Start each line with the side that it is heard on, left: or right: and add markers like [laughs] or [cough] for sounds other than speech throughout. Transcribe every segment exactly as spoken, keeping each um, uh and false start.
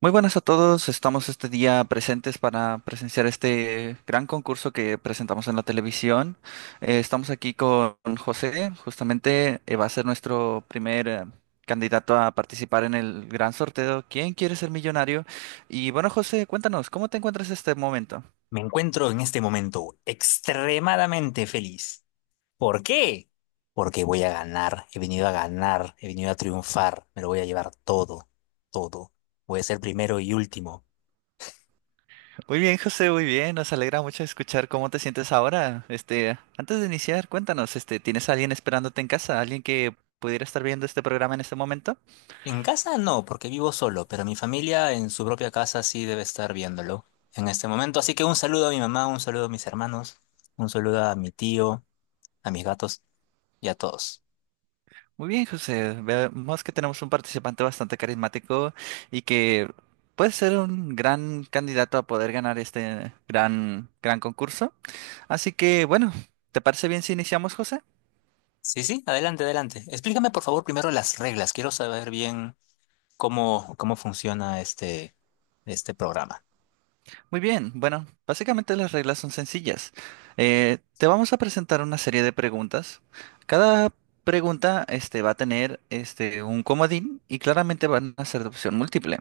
right: Muy buenas a todos, estamos este día presentes para presenciar este gran concurso que presentamos en la televisión. Eh, estamos aquí con José, justamente eh, va a ser nuestro primer eh, candidato a participar en el gran sorteo. ¿Quién quiere ser millonario? Y bueno, José, cuéntanos, ¿cómo te encuentras en este momento?
left: Me encuentro en este momento extremadamente feliz. ¿Por qué? Porque voy a ganar, he venido a ganar, he venido a triunfar, me lo voy a llevar todo, todo. Voy a ser primero y último.
right: Muy bien, José, muy bien, nos alegra mucho escuchar cómo te sientes ahora. Este, antes de iniciar, cuéntanos, este, ¿tienes a alguien esperándote en casa? ¿Alguien que pudiera estar viendo este programa en este momento?
left: En casa no, porque vivo solo, pero mi familia en su propia casa sí debe estar viéndolo en este momento. Así que un saludo a mi mamá, un saludo a mis hermanos, un saludo a mi tío, a mis gatos y a todos.
right: Muy bien, José. Vemos que tenemos un participante bastante carismático y que puede ser un gran candidato a poder ganar este gran, gran concurso. Así que, bueno, ¿te parece bien si iniciamos, José?
left: Sí, sí, adelante, adelante. Explícame por favor primero las reglas. Quiero saber bien cómo, cómo funciona este, este programa.
right: Muy bien, bueno, básicamente las reglas son sencillas. Eh, te vamos a presentar una serie de preguntas. Cada pregunta este, va a tener este, un comodín y claramente van a ser de opción múltiple.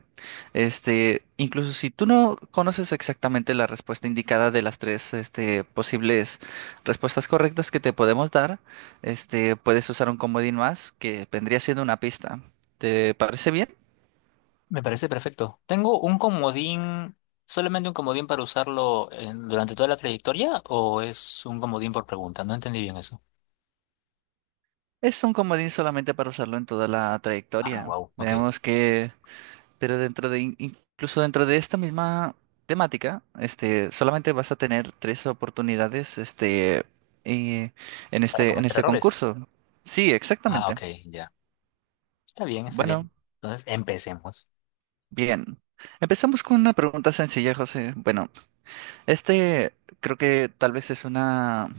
right: Este, incluso si tú no conoces exactamente la respuesta indicada de las tres este, posibles respuestas correctas que te podemos dar, este, puedes usar un comodín más que vendría siendo una pista. ¿Te parece bien?
left: Me parece perfecto. ¿Tengo un comodín, solamente un comodín para usarlo en- durante toda la trayectoria o es un comodín por pregunta? No entendí bien eso.
right: Es un comodín solamente para usarlo en toda la
left: Ah,
right: trayectoria.
left: wow, ok.
right: Vemos que, pero dentro de, in- incluso dentro de esta misma temática, este, solamente vas a tener tres oportunidades, este, eh, en
left: Para
right: este, en
left: cometer
right: este
left: errores.
right: concurso. Sí,
left: Ah,
right: exactamente.
left: ok, ya. Está bien, está
right: Bueno,
left: bien. Entonces, empecemos.
right: bien. Empezamos con una pregunta sencilla, José. Bueno, este creo que tal vez es una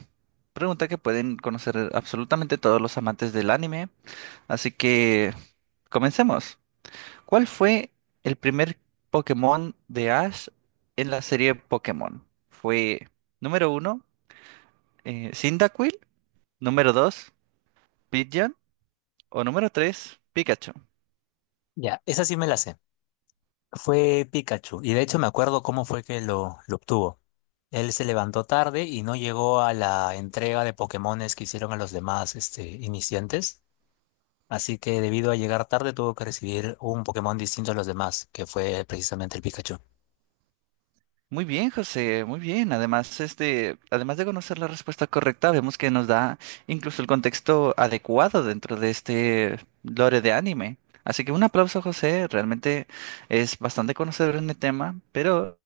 right: pregunta que pueden conocer absolutamente todos los amantes del anime, así que comencemos. ¿Cuál fue el primer Pokémon de Ash en la serie Pokémon? ¿Fue número uno, eh, Cyndaquil, número dos, Pidgeon o número tres, Pikachu?
left: Ya, esa sí me la sé. Fue Pikachu y de hecho me acuerdo cómo fue que lo, lo obtuvo. Él se levantó tarde y no llegó a la entrega de Pokémones que hicieron a los demás este, iniciantes. Así que debido a llegar tarde tuvo que recibir un Pokémon distinto a los demás, que fue precisamente el Pikachu.
right: Muy bien, José, muy bien. Además, este, además de conocer la respuesta correcta, vemos que nos da incluso el contexto adecuado dentro de este lore de anime. Así que un aplauso, José. Realmente es bastante conocedor en el tema, pero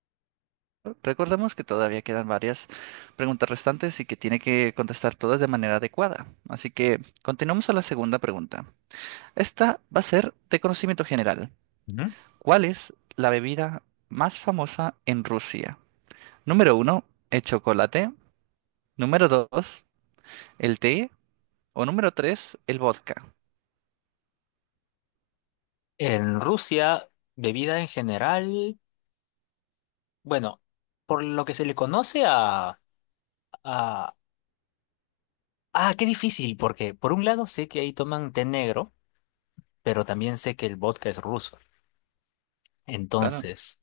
right: recordemos que todavía quedan varias preguntas restantes y que tiene que contestar todas de manera adecuada. Así que continuamos a la segunda pregunta. Esta va a ser de conocimiento general.
left: Ujú.
right: ¿Cuál es la bebida más famosa en Rusia? Número uno, el chocolate. Número dos, el té. O número tres, el vodka.
left: En Rusia, bebida en general, bueno, por lo que se le conoce a, a... Ah, qué difícil, porque por un lado sé que ahí toman té negro, pero también sé que el vodka es ruso.
right: Claro,
left: Entonces,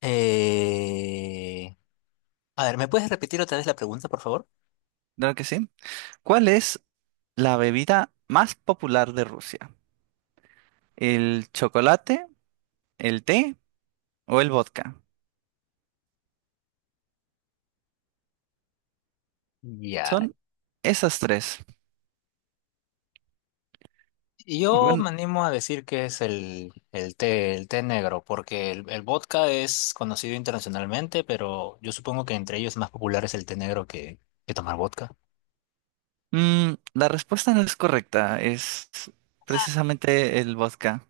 left: eh... a ver, ¿me puedes repetir otra vez la pregunta, por favor?
right: claro que sí. ¿Cuál es la bebida más popular de Rusia? ¿El chocolate, el té o el vodka?
left: Ya,
right: Son esas tres.
left: Y
right: Y
left: Yo
right: bueno,
left: me animo a decir que es el, el té, el té negro, porque el, el vodka es conocido internacionalmente, pero yo supongo que entre ellos más popular es el té negro que, que tomar vodka.
right: mm, la respuesta no es correcta, es precisamente el vodka.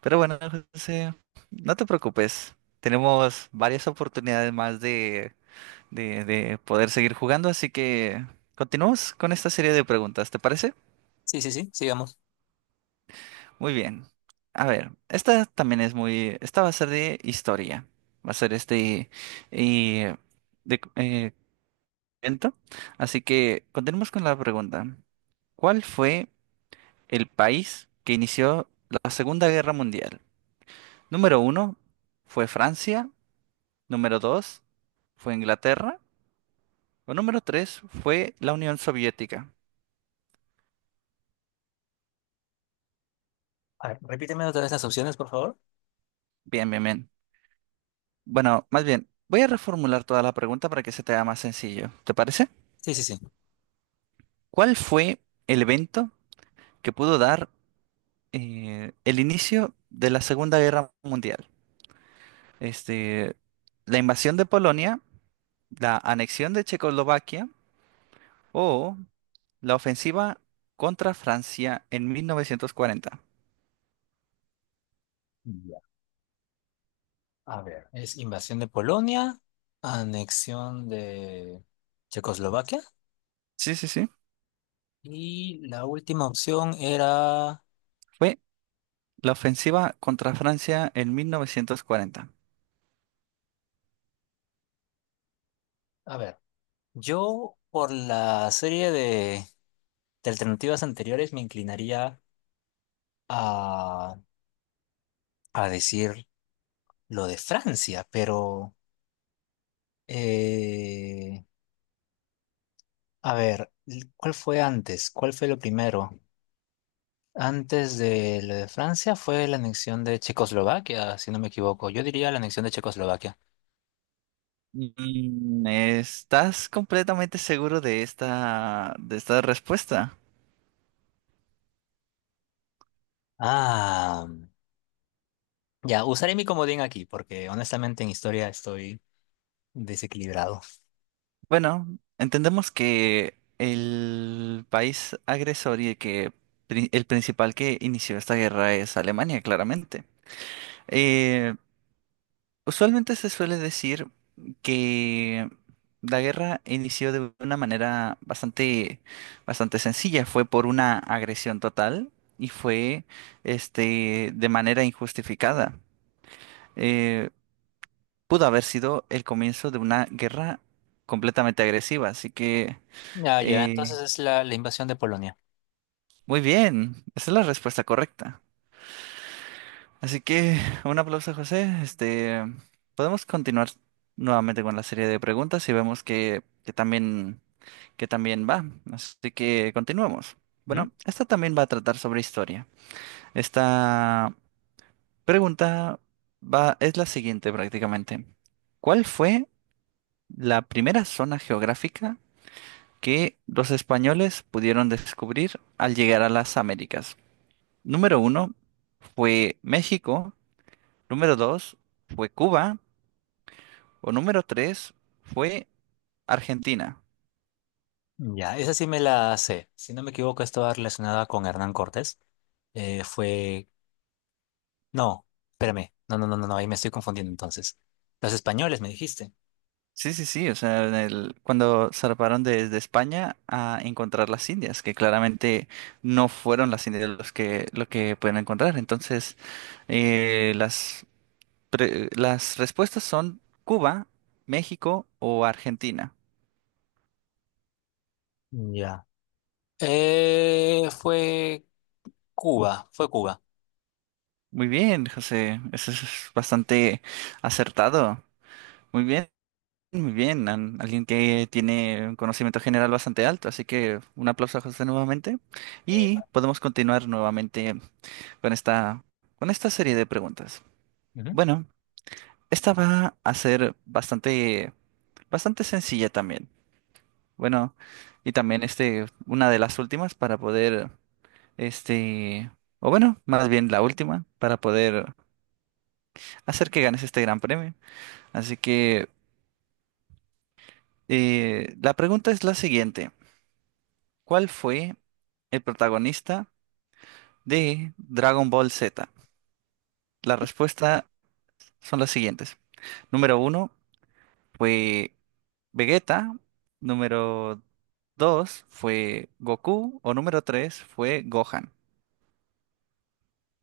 right: Pero bueno, José, no te preocupes. Tenemos varias oportunidades más de, de, de poder seguir jugando, así que continuamos con esta serie de preguntas, ¿te parece?
left: Sí, sí, sí, sigamos.
right: Muy bien. A ver, esta también es muy. Esta va a ser de historia. Va a ser este. Y, de, eh, momento. Así que continuemos con la pregunta. ¿Cuál fue el país que inició la Segunda Guerra Mundial? Número uno fue Francia, número dos fue Inglaterra o número tres fue la Unión Soviética.
left: A ver, repíteme otra vez las opciones, por favor.
right: Bien, bien, bien. Bueno, más bien, voy a reformular toda la pregunta para que se te haga más sencillo. ¿Te parece?
left: Sí, sí, sí.
right: ¿Cuál fue el evento que pudo dar eh, el inicio de la Segunda Guerra Mundial? Este, la invasión de Polonia, la anexión de Checoslovaquia o la ofensiva contra Francia en mil novecientos cuarenta.
left: Ya. A ver, es invasión de Polonia, anexión de Checoslovaquia
right: Sí, sí, sí.
left: y la última opción era,
right: Fue la ofensiva contra Francia en mil novecientos cuarenta.
left: a ver, yo por la serie de, de alternativas anteriores me inclinaría a, a decir lo de Francia, pero eh, a ver, ¿cuál fue antes? ¿Cuál fue lo primero? Antes de lo de Francia fue la anexión de Checoslovaquia, si no me equivoco. Yo diría la anexión de Checoslovaquia.
right: Mm, ¿estás completamente seguro de esta, de esta respuesta?
left: Ah, ya, usaré mi comodín aquí porque honestamente en historia estoy desequilibrado.
right: Bueno, entendemos que el país agresor y el que pri- el principal que inició esta guerra es Alemania, claramente. Eh, Usualmente se suele decir que la guerra inició de una manera bastante, bastante sencilla. Fue por una agresión total y fue, este, de manera injustificada. Eh, pudo haber sido el comienzo de una guerra completamente agresiva. Así que,
left: Ya, ya,
right: eh,
left: entonces es la, la invasión de Polonia.
right: muy bien, esa es la respuesta correcta. Así que un aplauso, José. Este, podemos continuar nuevamente con la serie de preguntas y vemos que, que también, que también va. Así que continuemos.
left: ¿Mm?
right: Bueno, esta también va a tratar sobre historia. Esta pregunta va, es la siguiente prácticamente. ¿Cuál fue la primera zona geográfica que los españoles pudieron descubrir al llegar a las Américas? Número uno fue México. Número dos fue Cuba. O número tres fue Argentina.
left: Ya, esa sí me la sé. Si no me equivoco, estaba relacionada con Hernán Cortés. Eh, fue No, espérame. No, no, no, no, no, ahí me estoy confundiendo entonces. Los españoles, me dijiste.
right: Sí, sí, sí, o sea, en el- cuando zarparon desde España a encontrar las Indias, que claramente no fueron las Indias los que, lo que pueden encontrar. Entonces, eh, las, pre- las respuestas son Cuba, México o Argentina.
left: Ya. Eh, fue Cuba, fue Cuba.
right: Muy bien, José, eso es bastante acertado. Muy bien. Muy bien, an- alguien que tiene un conocimiento general bastante alto, así que un aplauso a José nuevamente
left: Epa.
right: y podemos continuar nuevamente con esta, con esta serie de preguntas.
left: Ujú.
right: Bueno, esta va a ser bastante, bastante sencilla también. Bueno, y también este, una de las últimas para poder, este, o bueno, más bien la última para poder hacer que ganes este gran premio. Así que eh, la pregunta es la siguiente. ¿Cuál fue el protagonista de Dragon Ball Z? Las respuestas son las siguientes. Número uno fue Vegeta. Número dos fue Goku. O número tres fue Gohan.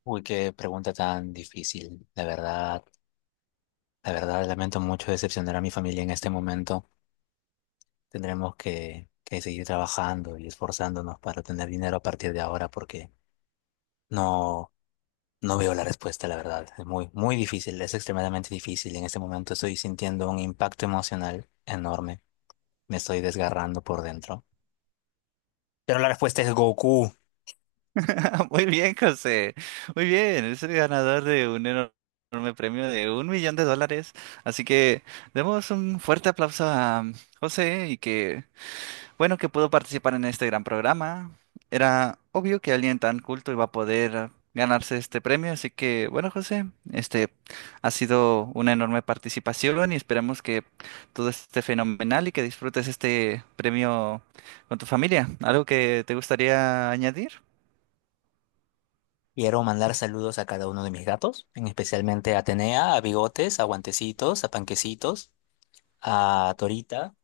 left: Uy, qué pregunta tan difícil. La verdad, la verdad, lamento mucho decepcionar a mi familia en este momento. Tendremos que, que seguir trabajando y esforzándonos para tener dinero a partir de ahora porque no, no veo la respuesta, la verdad. Es muy, muy difícil, es extremadamente difícil. En este momento estoy sintiendo un impacto emocional enorme. Me estoy desgarrando por dentro. Pero la respuesta es Goku.
right: [laughs] Muy bien, José. Muy bien. Es el ganador de un enorme premio de un millón de dólares. Así que demos un fuerte aplauso a José y que bueno, que pudo participar en este gran programa. Era obvio que alguien tan culto iba a poder eh, ganarse este premio, así que bueno, José, este ha sido una enorme participación y esperamos que todo esté fenomenal y que disfrutes este premio con tu familia. ¿Algo que te gustaría añadir?
left: Quiero mandar saludos a cada uno de mis gatos, en especialmente a Atenea, a Bigotes, a Guantecitos, a Panquecitos, a Torita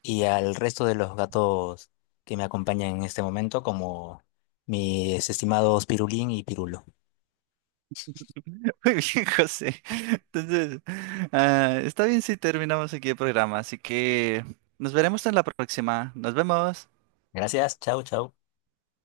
left: y al resto de los gatos que me acompañan en este momento, como mis estimados Pirulín y Pirulo.
right: [laughs] Muy bien, José. Entonces, ah, está bien si terminamos aquí el programa, así que nos veremos en la próxima. Nos vemos.
left: Gracias, chao, chao.